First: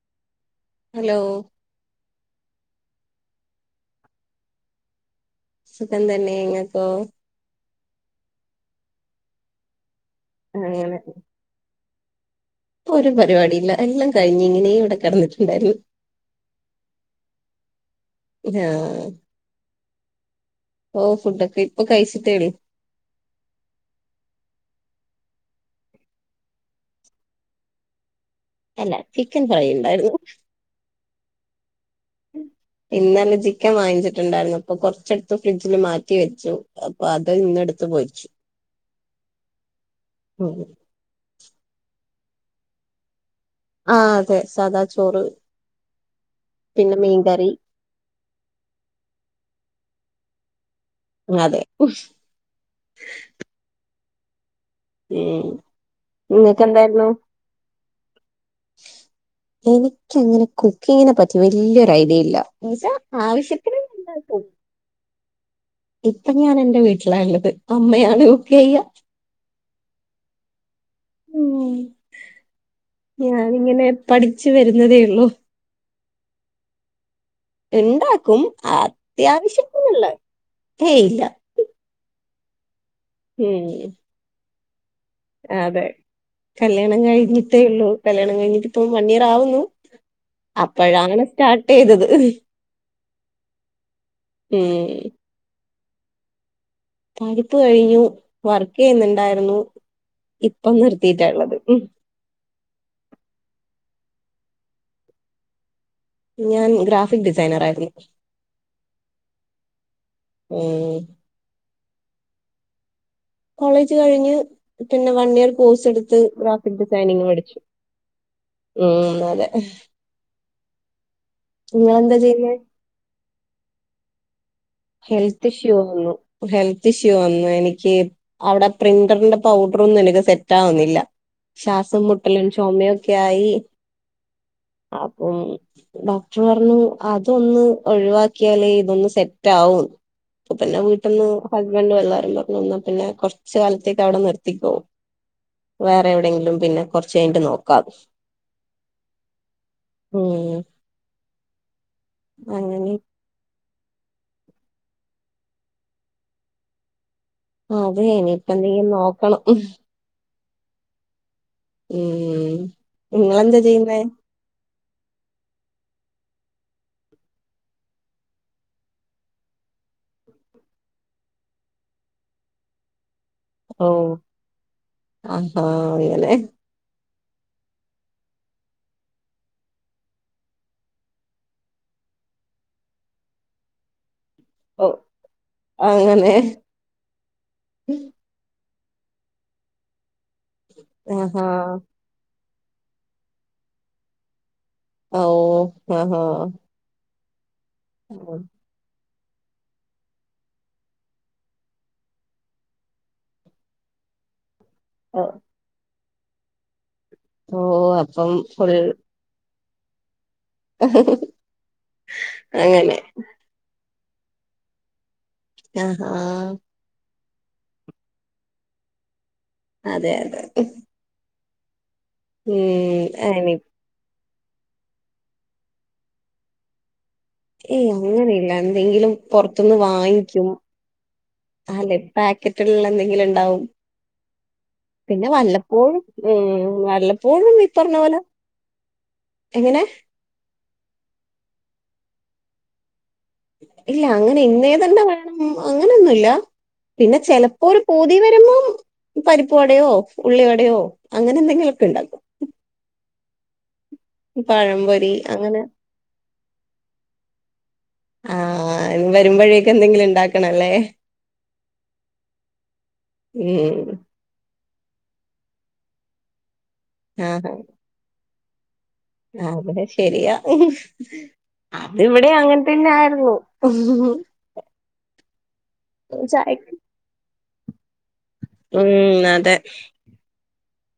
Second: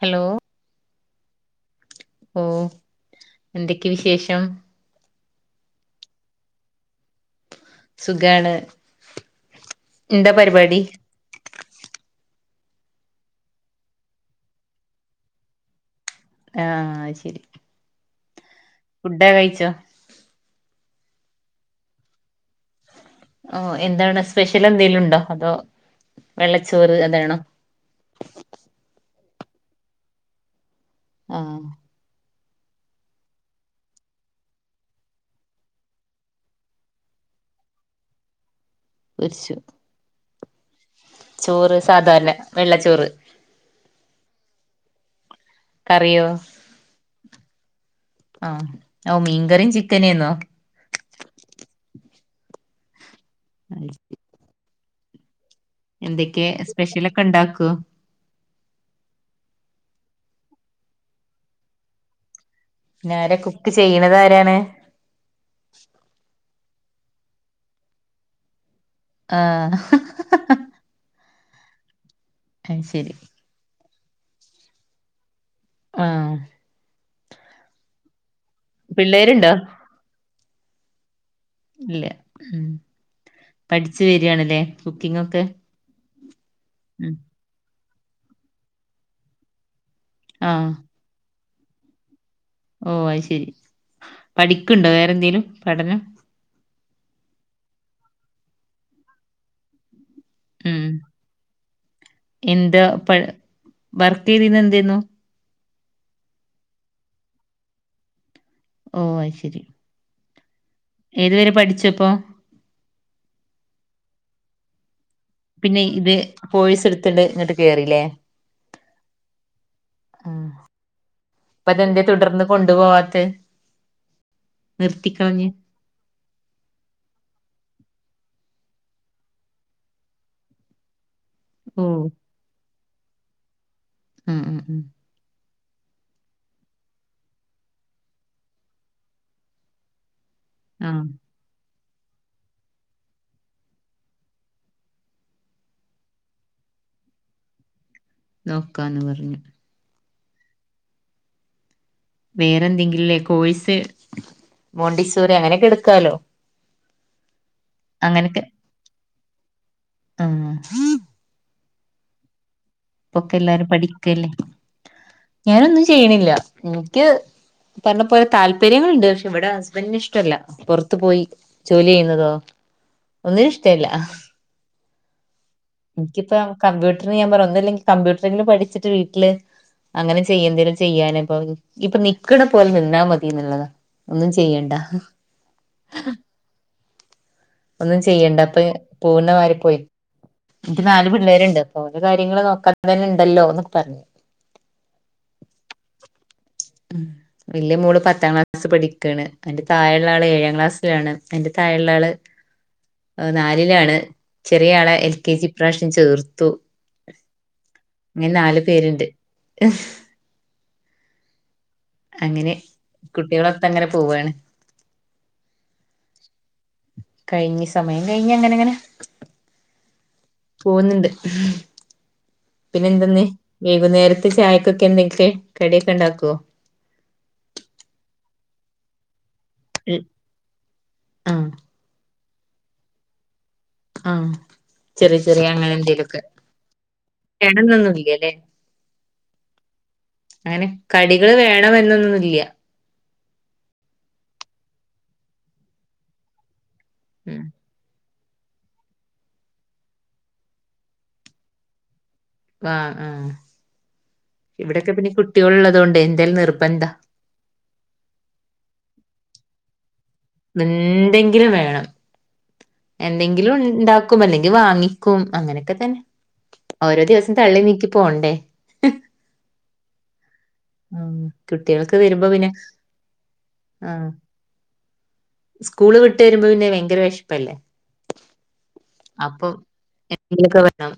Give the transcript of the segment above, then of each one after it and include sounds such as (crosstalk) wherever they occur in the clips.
Hello hello ഓ എന്തൊക്കെയ വിശേഷം സുഖം തന്നെ ങ്ങക്കോ സുഖാണ് എന്താ പരിപാടി അങ്ങനെ ഒരു പരിപാടിയില്ല എല്ലാം കഴിഞ്ഞ് ഇങ്ങനെ ഇവിടെ കിടന്നിട്ടുണ്ടായിരുന്നു ആഹ് ശരി ഫുഡാ കഴിച്ചോ ഓഹ് ഫുഡൊക്കെ ഇപ്പൊ കഴിച്ചിട്ടേളൂ ഓഹ് എന്താണ് സ്പെഷ്യൽ എന്തെങ്കിലുമുണ്ടോ അതോ വെള്ളച്ചോറ് അതാണോ അല്ല ചിക്കൻ ഫ്രൈ ഉണ്ടായിരുന്നു ആഹ് ഇന്നലെ ചിക്കൻ വാങ്ങിച്ചിട്ടുണ്ടായിരുന്നു അപ്പൊ കുറച്ചെടുത്ത് ഫ്രിഡ്ജില് മാറ്റിവെച്ചു അപ്പൊ അത് ഇന്നെടുത്ത് പൊരിച്ചു പൊരിച്ചു മ്മ് ചോറ് സാധാരണ വെള്ളച്ചോറ് ആ അതെ സാദാ ചോറ് കറിയോ പിന്നെ മീൻകറി തന്നെയെന്നോ അതെ (inaudible) മ്മ് എന്തൊക്കെ സ്പെഷ്യലൊക്കെ ഇണ്ടാക്കൂവോ എനിക്കങ്ങനെ കുക്കിങ്ങിനെ പറ്റി വലിയൊരു ഐഡിയയില്ല ന്ന് വച്ചാ പിന്നാരാ കുക്ക് ആവശ്യത്തിന് ചെയ്യണത് ഉണ്ടാക്കും ആരാണ് ഇപ്പം ഞാൻ എ ഞാൻ വീട്ടിലാണുള്ളത് അമ്മയാണ് കുക്ക് ചെയ്യ ആഹ് മ്മ് അത് ശരി ഞാൻ ഇങ്ങനെ പഠിച്ചു വരുന്നതേ ഉള്ളൂ ആ എന്താക്കും പിള്ളേരുണ്ടോ അത്യാവശ്യത്തിന്നല്ലെ ഹേയ് ഇല്ല ഇല്ലെ മ് ഉം പഠിച്ചു വരാണല്ലെ കുക്കിംഗ്‌ ഒക്കെ അതെ കല്യാണം ഉം കഴിഞ്ഞിട്ടേ ഉള്ളൂ കല്യാണം കഴിഞ്ഞട്ടിപ്പോ വൺ ഇയർ ആവുന്നു ആഹ് അപ്പോഴാണ് സ്റ്റാർട്ട് ചെയ്തത് ഓ അത് ശരി ഉം പഠിക്ക്ണ്ടോ വേറെ എന്തേങ്കലും പഠന പഠിപ്പ് കഴിഞ്ഞു വർക്ക് ചെയ്യുന്നുണ്ടായിരുന്നു ഇപ്പം ഉം നിർത്തിയിട്ടഉള്ളത് മ് എന്താ പ വർക്ക് ചെയതിന്ന് എന്തെന്നു ഞാൻ ഗ്രാഫിക് ഡിസൈനർ ആയിരുന്നു ഓ ശരി ഉം ഏതുവരെ പഠിച്ചു പ്പൊ കോളേജ് കഴിഞ്ഞ് പിന്നെ വൺ ഇയർ പിന്നെ കോഴ്സ് ഇത് എടുത്ത് ഗ്രാഫിക് കോഴ്സ് എടുത്തിണ്ട് ഡിസൈനിങ് ഇങ്ങട്ട് പഠിച്ചു കേറില്ലേ മൂന്നര ആഹ് അപ്പ അതെന്തേ തുടർന്ന് നിങ്ങളെന്താചെയ്യുന്നത് കൊണ്ടുപോവാത്തെ നിർത്തിക്കളഞ്ഞ് ഹെൽത്ത് ഇഷ്യൂ വന്നു ഹെൽത്ത് ഇഷ്യൂ വന്നു എനിക്ക് അവിടെ പ്രിന്ററിന്റെ പൗഡറ് ഒന്നും എനിക്ക് സെറ്റ ആവുന്നില്ല ഓ ശ്വാസം മുട്ടലും ചുമയും ഒക്കായി ഉം ഉം ഉം അതു ഡോക്ടർ പറഞ്ഞു അതൊന്ന് ഒഴിവാക്കിയാലേ ഇതൊന്ന് സെറ്റ് സെറ്റാവു അപ്പ പിന്നെ ആഹ് വീട്ടീന്ന് രണ്ട് പിള്ളേരും പറഞ്ഞുന്നാ പിന്നെ കൊറച്ച് കാലത്തേക്ക് അവിടെ നിർത്തിക്കോ വേറെ എവിടെയെങ്കിലും പിന്നെ കൊറച്ച് കഴിഞ്ട്ട് നോക്കാ നോക്കാന്ന് പറഞ്ഞു മ് വേറെ എന്തെങ്കിലുംല്ലേ കസ് മോണ്ടിസൂര് അങ്ങനെയൊക്കെ എടുക്കാലോ ആ അതെ അങ്ങനൊക്കെ ഇനിപ്പ എന്തെങ്കിലും നോ കണം ആഹ് ഉം ഇപ്പൊക്കെ നിങ്ങളെന്താ എല്ലാരും ചെയ്യുന്നേ പഠിക്കല്ലേ ഞാനൊന്നും ചെയ്യണില്ല എനിക്ക് പറഞ്ഞ പോലെ താല്പര്യങ്ങളുണ്ട് പക്ഷെ ഇവിടെ ഹസ്ബൻഡന് ഇഷ്ടല്ല പുറത്തു പോയി ജോലി ചെയ്യുന്നതോ ഒന്നിനും ഇഷ്ടല്ല ഓ ആഹാ അങ്ങനെ എനിക്കിപ്പ കമ്പ്യൂട്ട (unintelligible) അന്ന് ഞാൻ പറഞ്ഞു ഒന്നുവിലെൻകിൽ കമ്പ്യൂട്ടറില് പഠിച്ചിട്ട് വീട്ടില് അങ്ങനെ ചെയ്യ എന്തേലും ചെയ്യാനപ്പ ഇപ്പൊ ഇപ്പൊ നിക്കണ പോലെ നിന്നാ മതിന്നുള്ളതാ ഒന്നും ചെയ്യണ്ട ഓ അങ്ങനെ ഒന്നും ചെയ്യണ്ട അപ്പേ പൂന വരെ പോയി എനിക്ക് നാല് ആഹാ പിള്ളേരിണ്ട് അപ്പൊ അവരുടെ കാര്യങ്ങള് നോക്ക (unintelligible) ഇണ്ടല്ലോന്നൊക്കെ പറഞ്ഞ് ഓ ആഹ് ഹാ ഉം വല്യ മോള് പത്താം ക്ലാസ് പഠി ക്കാണ് അയിൻ്റെ താഴിള്ള ആള് ഏഴാം ക്ലാസ്സിലാണ് അയിൻ്റെ താഴിള്ള ആള് നാലിലാണ് ചെറിയാള് എൽ കെ ജി ഇപ്രാശ്യം ചേർ ത്തു ഓ അപ്പം (unintelligible) അങ്ങനെ കുട്ടികളൊക്കെ അങ്ങനെ പോവാണ്. ആഹ് കഴിഞ്ഞ് സമയം കഴിഞ്ഞ് അങ്ങനങ്ങനെ. അതെ. അതെ പോന്നിണ്ട്. പിന്നെ ഉം എന്തിന്ന് അനി വൈകുന്നേര ത്തെ ചായക്കൊക്കെ എന്തെക്കെ കടിയൊക്കെ ഉണ്ടാക്കുവോ? ഏയ് അങ്ങനെയില്ല എന്തെങ്കിലും പൊറത്തുന്ന് വാങ്ങിക്കും ആഹ് അല്ലേ പാക്കറ്റുകളിലെ എന്തെങ്കിലും ഉണ്ടാവും. ആ ചെറിയ പിന്നെ ചെറിയ വല്ലപ്പോഴും അങ്ങനെന്തെലൊക്കെ ഉം വല്ലപ്പോഴും ഈ പറഞ്ഞ പോലെ വേണന്നൊന്നുമില്ലല്ലേ എങ്ങനെ അങ്ങനെ കടികള് വേണം എന്നൊന്നു ഇല്ല്യാ. ഇല്ല അങ്ങനെ ഇന്നേതന്നെ വേണം അങ്ങനെയൊന്നുമില്ല. പിന്നെ ഉം ചെലപ്പോ ഒരു പൂ തി വരുമ്പോം പരിപ്പ് വടയോ ഉള്ളി വടയോ അങ്ങനെ എന്തെങ്കിലുമൊക്കെ ഉണ്ടാക്കും. ആ ആ ഇവിടൊക്കെ പിന്നെ പഴംപൊരി കുട്ടികൾ അങ്ങനെ ഉള്ളത് കൊണ്ട് എന്തോലും നിർബന്ധാ. ക്ക്‌ എന്തെങ്കിലി എന്തെങ്കിലും വേണം എന്തെങ്കിലും ഉം ഉണ്ടാക്കും അല്ലെങ് വാങ്ങിക്കും അങ്ങനെയൊക്കെ തന്നെ ഓരോ ദിവസം തള്ളി നീക്കി പോണ്ടേ അതെ ശരിയാ ഉം കുട്ടികൾക്ക് വരുമ്പോ അതിവിടെ പിന്നെ അങ്ങനെ തന്നെ ആയിരുന്നു ആ സ്കൂള് വിട്ട് വരുമ്പോ ചായ പിന്നെ ഭയങ്കര വിശപ്പല്ലേ ഉം അപ്പം അതെ (unintelligible) വേണം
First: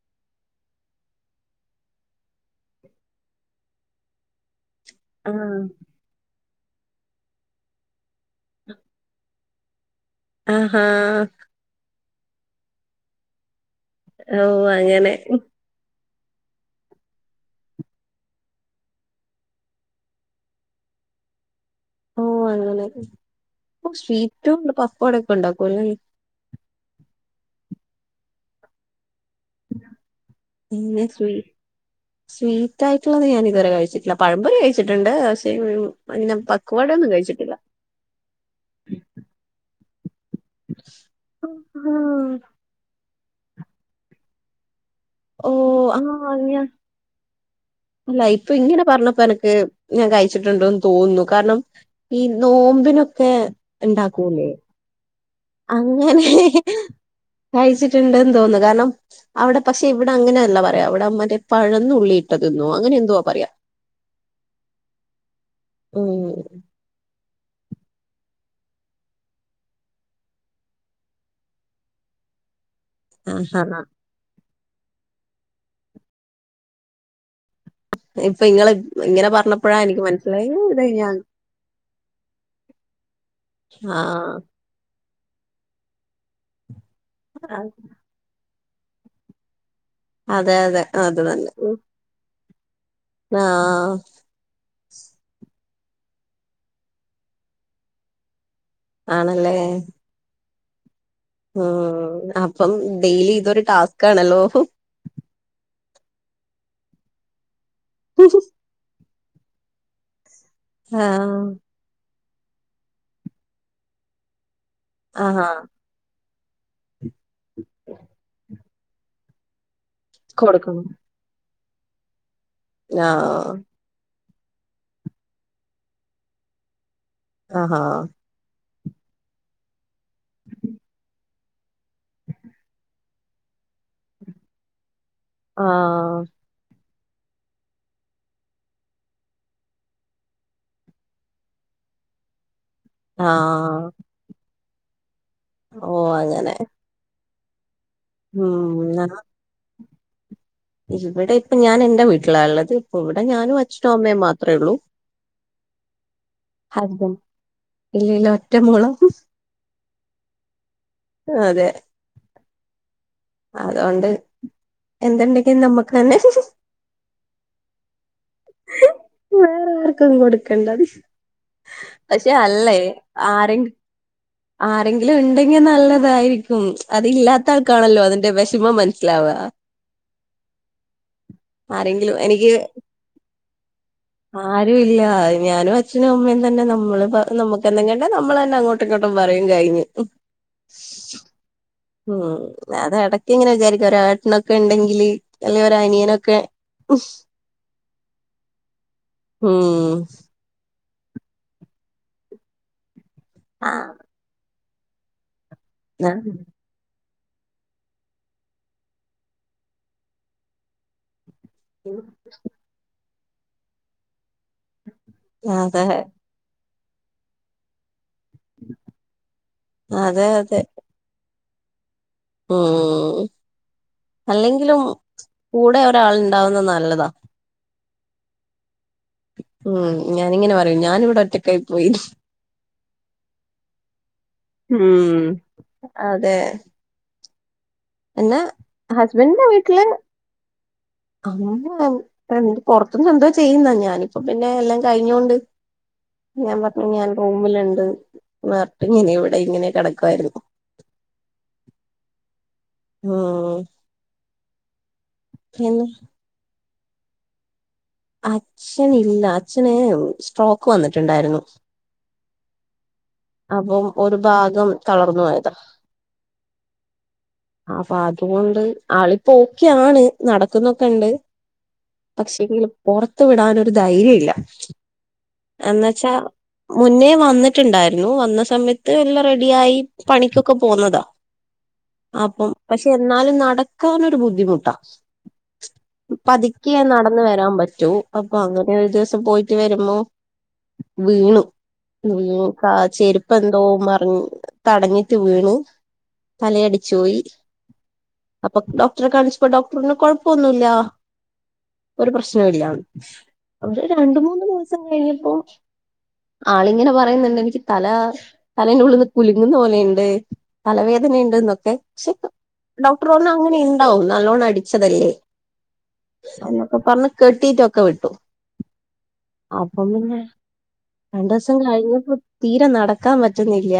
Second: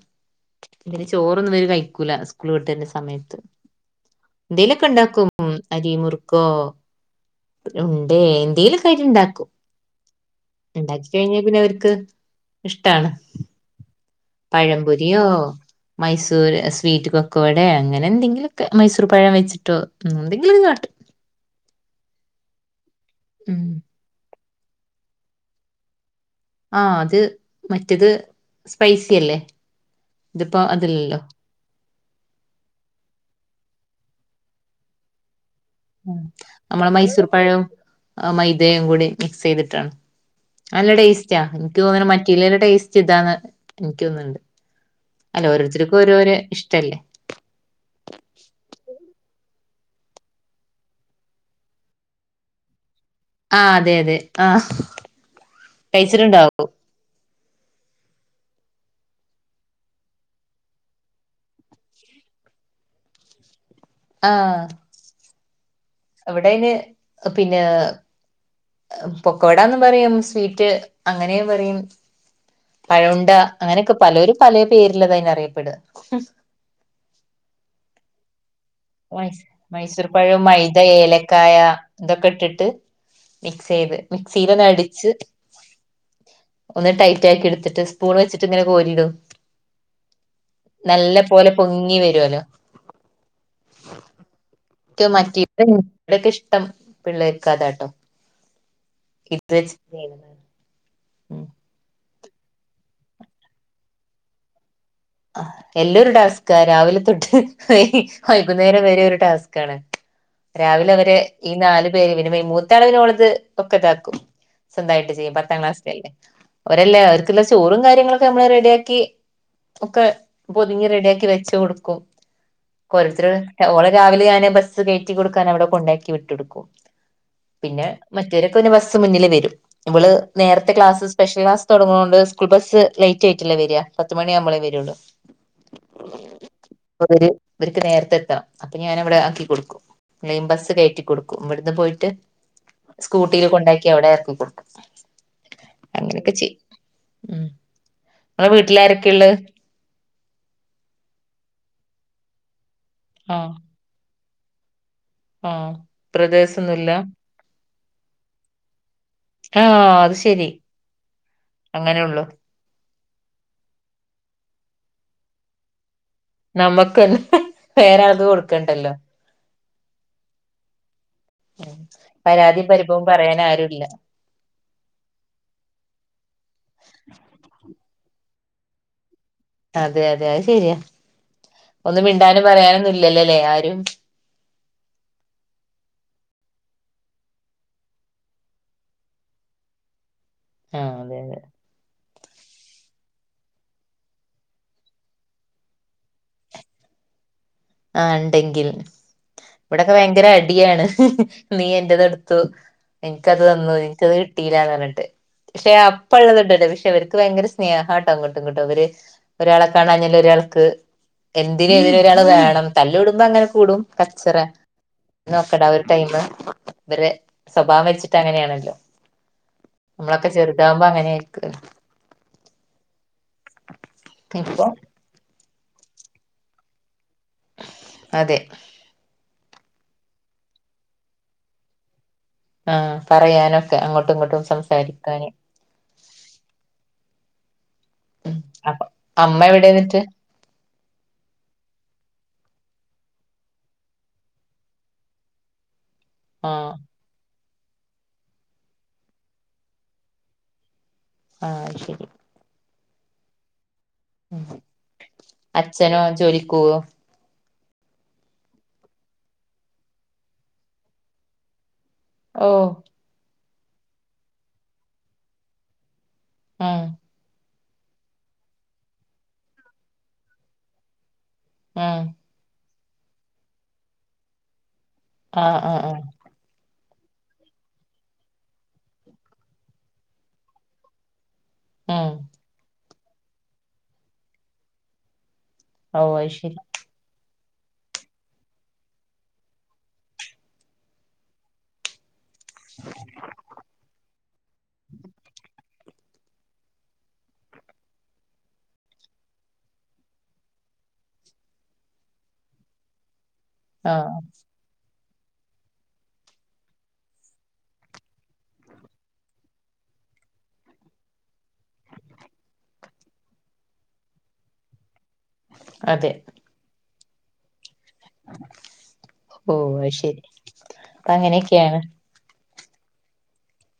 ചോറൊന്നും ഇവര് കഴിക്കൂല സ്കൂൾ വിട്ട് വരണ സമയത്ത് എന്തേലു ഉണ്ടാക്കും ആഹ് അരി മുർ ഉണ്ടേ എന്തേലൊക്കെയായിട്ട് ഉണ്ടാക്കും ആഹാ ഇണ്ടാക്കി കഴിഞ്ഞാ പിന്നെ അവർക്ക് ഇഷ്ടാണ് ഓ അങ്ങനെ പഴംപൊരിയോ മൈസൂർ സ്വീറ്റ് കൊക്കോവടോ അങ്ങനെ എന്തെങ്കിലൊക്കെ മൈസൂർ പഴം വെച്ചിട്ടോ എന്തെങ്കിലും ഒക്കെ കാട്ടും ഓ അങ്ങനെ ഉം ഏറ്റവും പക്കവടൊക്കെ ഉണ്ടാക്കൂ അല്ലെ ആ അത് മറ്റേത് സ്പൈസി അല്ലേ ഇതിപ്പോ പിന്നെ അതില്ലല്ലോ സ്വീ സ്വീറ്റ് ആയിട്ടുള്ളത് ഞാൻ ഇതുവരെ കഴിച്ചിട്ടില്ല പഴംപൊരി കഴിച്ചിട്ടുണ്ട് ഉം അങ്ങനെ പക്വട നമ്മള് ഒന്നും മൈസൂർ കഴിച്ചിട്ടില്ല പഴവും മൈദയും കൂടി മിക്സ് ചെയ്തിട്ടാണ് നല്ല ടേസ്റ്റാ എനിക്ക് ആഹാ. തോന്നണ് മറ്റല്ലല്ല ടേസ്റ്റ് ഇതാണ് എനിക്കൊന്ന് ഇണ്ട് ഓ ആ അല്ല ഇപ്പൊ ഇങ്ങനെ പറഞ്ഞപ്പ അനക്ക് ഞാൻ കഴിച്ചിട്ടുണ്ടോന്ന് തോന്നുന്നു കാരണം ഈ നോമ്പിനൊ ആ അതെ അതെ ആ അങ്ങനെ കഴച്ചിട്ടുണ്ട്ന്ന് തോന്നുന്നു കാരണം അവിടെ പക്ഷെ ഇവിടെ അങ്ങനെയല്ല പറയാ അവിടെ മറ്റേ പഴം നുള്ളിയിട്ടതന്നോ അങ്ങനെ എന്തുവാ പറയാ ആഹ ഉം എവിടെന് പിന്നെ പൊക്കോടന്ന് പറയും സ്വീറ്റ് അങ്ങനെ പറയും പഴയുണ്ട ആഹ് ആഹ് അങ്ങനെയൊക്കെ പലരും പല പേരിലത അന് അറിയപ്പെടുക അപ്പൊ നിങ്ങള് ഇങ്ങനെ മൈസ് പറഞ്ഞപ്പോഴാ എനിക്ക് മൈസൂർ മനസ്സിലായി ഇത്ഴിഞ്ഞാൻ ഇതൊക്ക ഇട്ടിട്ട് മിക്സ് ചെയ്ത് ആഹ് മിക്സിൽ ഒന്ന് അടിച്ച് (inaudible) ഒന്ന് ടൈറ്റാക്കി എടുത്തിട്ട് സ്പൂൺ വെച്ച് ഇങ്ങനെ കോരിടും. അതെ അതെ നല്ല അത് പോലെ തന്നെ പൊങ്ങി വരുവല്ലോ ആഹ് എനിക്ക് (unintelligible) ഇഷ്ടം പിള്ളേർക്കതാട്ടോ ഇത് വ ചെ ആഹ് അപ്പം ഡെയിലി ഇതൊരു ടാസ്കാണല്ലോ. എല്ലൊരു ടാസ്ക്കാ രാവിലെ തൊട്ട് യ് വൈകുന്നേരം വരെ ഒരു ടാസ്കാണ്. രാവിലെ അവര് ആഹ് ഈ നാല് പേര് പിന്നെ മൂത്ത ആള് പിന്നെ ഓൾത് ഒക്കെ താക്കും. സ്വന്തായിട്ട് ചെയ്യും ആഹാ പത്താ ക്ലാസ്സിലല്ലേ ഒരല്ലാ ക്ക്ന്ന്. ചോറും കാര്യങ്ങളൊക്കെ നമ്മള് റെഡിയാ ക്കി ഒക്കെ കൊടുക്കണം പൊതിഞ്ഞ് റെഡിയാക്കി വെച്ച് കൊടു കൊ ക്കൊ ഓരോര്ത്തര് ആഹ് ക ഓളെ രാവിലെ ഞാന് ബസ്സ് കേറ്റി കൊടുക്കാൻ അവിടെ കൊണ്ടാക്കി വിട്ടൊടുക്കും ആഹാ പിന്നെ മറ്റേരൊക്കെ പിന്നെ ബസ് സ് മുന്നില് വരും ഇവള് നേരത്തെ ക്ലാസ് സ്പെഷ്യൽ ക്ലാസ് തൊടങ്ങ്ണോണ്ട് സ്കൂൾ ബസ് ലൈറ്റായിട്ടല്ലേ വെര്യാ പത്ത് മണി ആവുമ്പള് വെരുള്ളു ആ ഇപ്പ ഇവര് ഇവര്ക്ക് നേരത്തെ എത്താ അപ്പം ഞാനവിടെ ആക്കി കൊടുക്കും ലൈൻ ബസ്സ് കേറ്റി കൊടുക്കും ഇവിട്ന്ന് പോയിട്ട് സ്കൂട്ടിയില് കൊണ്ടാക്കി അവ്ടെ എറക്ക് കൊടുക്കും ഓ അങ്ങനെയൊക്കെ അങ്ങനെ ചെയ്യും ഉം ഇങ്ങളെ വീട്ടിലാരൊക്കെ ഇള്ളെ ഇവടെ ഇപ്പ ഞാൻ എൻ്റെ വീട്ടിലാള്ളത്. ഇവിടെ ഞാനും അച്‌ഛനും, അമ്മേ മാ അത്രേ ഉള്ളൂ? ആ ബ്രദേഴ്സൊന്നുമില്ല ഇല്ലല്ലോ ഒറ്റമോളാ ആ അത് ശരി അങ്ങനെള്ളു അതൊണ്ട് എന്തകിലും നമുക്ക് നമ്മക്ക് വേറെയാർക്കും കൊടുക്കണ്ടല്ലോ വേറെ ആർക്കൊന്നും കൊടുക്കണ്ടത് പക്ഷെ പരാതിയും അല്ലേ പരിഭവം പറയാൻ ആരെ ആരുല്ല ആരെങ്കിലും ഉണ്ടെങ്കിൽ നല്ലതായിരിക്കും അത് ഇല്ലാത്ത ആൾക്കാണല്ലോ അതിന്റെ വിഷ ചുമ്മാ മനു അതെ അതെ അത് ശെരിയാ ഒന്നും ആരെങ്കിലും മിണ്ടാനും പറയാനൊന്നുമില്ലല്ലേ ആരും എം (unintelligible) ആരുും ഇല്ല ഞാനും അച്ഛനും അമ്മയും തന്നെ നമ്മള് നമ്മുക്ക് എന്തെങ്കണ്ട നമ്മൾ തന്നെ അങ്ങോട്ടും ഇങ്ങോട്ടും പറയും കഴിഞ്ഞു ആ അതെ അതെ ഉം അത് ഇടയ്ക്ക് ഇങ്ങനെ വിചാരിക്കും ഒരേട്ടനൊക്കെ ഉണ്ടെങ്കില് അല്ലെ ഒര അനിയനൊക്കെ ആ ഉണ്ടെങ്കിൽ ഇവിടെക്കെ ഉം ഭയങ്കര അടിയാണ് നീ എന്റെത് എടുത്തു നിനക്കത് തന്നു ആഹ് എനിക്കത് കിട്ടില്ല ണ്ട് പക്ഷെ അപ്പ ഉള്ളത്ണ്ടല്ലെ വിഷയം ഭയങ്കര സ്നേഹാട്ടാങ്ങോട്ടും ഇങ്ങട്ടുംഅവര് ഒരാളെ കാണാഞ്ഞാല് ഒരാൾക്ക് എന്തിനും ഏതിനും ഒരാള് വേണം തല്ല് കൂടുമ്പോ അങ്ങനെ കൂടും കച്ചറ നോക്കടാ ഒരു അതെ ടൈമ് ഇവര് സ്വഭാവം വെച്ചിട്ട് അങ്ങനെയാണല്ലോ അതെ നമ്മളൊക്കെ അതെ ചെറുതാകുമ്പോ അങ്ങനെ ക്ക (unintelligible) ഉം ഇപ്പൊ അല്ലെങ്കിലും കൂടെ ഒരാൾ ഉണ്ടാവുന്നത് നല്ലതാ. അതെ ഉം ഞാാനിങ്ങനെ പറയും ഞാനിവിടെ ഒറ്റക്കായി പോയി. ഉം പറയാനൊക്കെ അങ്ങോട്ടും ഇങ്ങോട്ടും ഉം സംസാരിക്കാന എന്നാ ഹസ്ബന്റ എവിടെ വീട്ടില് എന്നിട്ട് എന്ത് പുറത്തനിന്ന് എന്തോ ചെയ്യുന്നാ ഞാനിപ്പ പിന്നെ എല്ലാം കഴിഞ്ഞോണ്ട് ഞാൻ ആഹ് പറഞ്ഞു ഞാൻ പോകും. മില്ണ്ട്. നാട്ട് ഇങ്ങനെ ഇവിടെ ഇങ്ങനെ കെടക്കുവായിരുന്നു. ആഹ ശരി. ആ. ഉം. അച്ഛനോ ജോലിക്കോവോ? അച്ഛനില്ല. അച്ഛന് സ്ട്രോക്ക് വന്നിട്ട് ണ്ടായിരുന്നു. ഓ. അപ്പം ഒരു ഭാഗം തളർന്നു പോ യതാ. ആ അപ്പൊ അതുകൊണ്ട് ആളിപ്പോ ഓക്കെയാണ് നടക്കുന്നൊക്കെ ഇണ്ട്. ഉം പക്ഷേങ്കില് പൊറത്തു വിടാനൊരു ധൈര്യ ഇല്ല. ആഹ ആഹ എന്ന് അ വെച്ചാ മുന്നേ വന്നിട്ട്ണ്ടായി നു വന്ന സമയത്ത് എല്ലാം റെഡിയായി പണിക്കൊക്കെ പോവു ന്നതാ. ഉം അപ്പം പശ് എന്നാലും നടക്കാനൊരു ബുദ്ധിമുട്ടാ ഓഹ് അത് ശരി പതുക്കിയ നടന്ന് വരാൻ പറ്റു അപ്പൊ അങ്ങനെ ഒരു ദിവസം പോയിട്ട് വരുമ്പോ വീണു വി ആ ചെരുപ്പ് എന്തോ മറി തടഞ്ഞിട്ട് വീണു തലയടിച്ചു പോയി അപ്പൊ ഡോക്ടറെ കാണിച്ചപ്പോ ഡോക്ടറിന് കൊഴപ്പൊന്നുല്ല ഒരു പ്രശ്നം ഇല്ലാന്ന് ഒരു ആഹ് രണ്ട് മൂന്ന് ദിവസം കഴിഞ്ഞ മു ആളിങ്ങനെ പറയുന്നുണ്ട് തല തലേന് ഉള്ളിന്ന് കുലുങ്ങുന്ന പോലെ ഇണ്ട് തലവേദനുണ്ട് എന്നൊക്കെ ശിക ഡോക്ടറഞ്ഞു അങ്ങനെ ഉണ്ടാവും നല്ലോണ്ണം അടിച്ചതല്ലേ അതെ അന്നൊക്കെ പറഞ് കിട്ടിട്ടൊ ക്കെ വിട്ടു ഓഹ് അപ്പം അത് പിന്നെ ശരി അപ്പൊ രണ്ട്സം അങ്ങനെയൊക്കെയാണ് കഴിഞ്ഞപ്പോ തീരെ നടക്കാൻ പറ്റുന്നില്ല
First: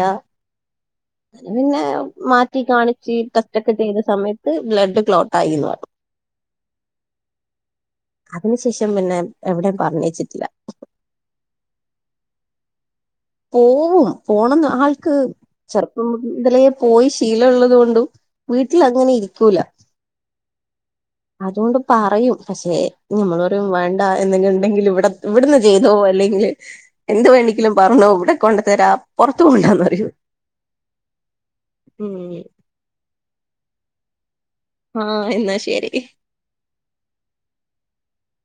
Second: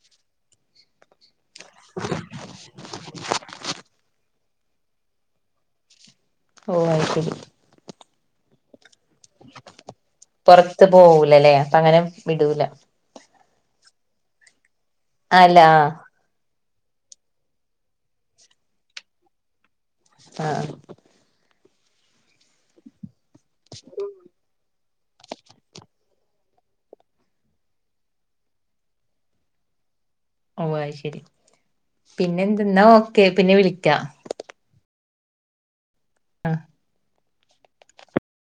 അത് പിന്നെ മാറ്റി കാണിച്ച് ടെസ്റ്റ്റ്റൊക്കെ ചെയ്ത് സമയത്ത് ബ്ലഡ് ക്ലോട്ട് ആയിന്ന് പറഞ്ഞു ഓ അയിശരി അതിനു ശേഷം പിന്നെ എവിടെയും പറഞ്ഞയച്ചിട്ടില്ല പൊറത്ത് പോവൂലല്ലേ അപ്പ അങ്ങനെ വിടൂല പോവും പോണന്ന് ആൾ ക്ക്‌ അല്ല ആഹ് ചെറുപ്പം മുതലെ പോയി ശീലം ഉള്ളതുകൊണ്ടും വീട്ടിൽ അങ്ങനെ ഇരിക്കൂല ആഹ് അതുകൊണ്ട് പറയും പക്ഷെ നമ്മള് രും വേണ്ട എന്നെങ്കിലും ണ്ടെങ്കിൽ വെട് ഇവിടുന്ന് ചെയ്തോ അല്ലെങ്കിൽ എന്ത് വേണെങ്കിലും പർഞ്ഞോ വിടെ കൊണ്ടു തരാ പൊറത്ത് പോണ്ടാന്നു പറയു ഓ അഹ് ശരി. പിന്നെ എന്തെ ന്നാ ഓക്കെ പിന്നെ വിളിക്കാ ആഹ് എന്നാ ശരി അ ഹ്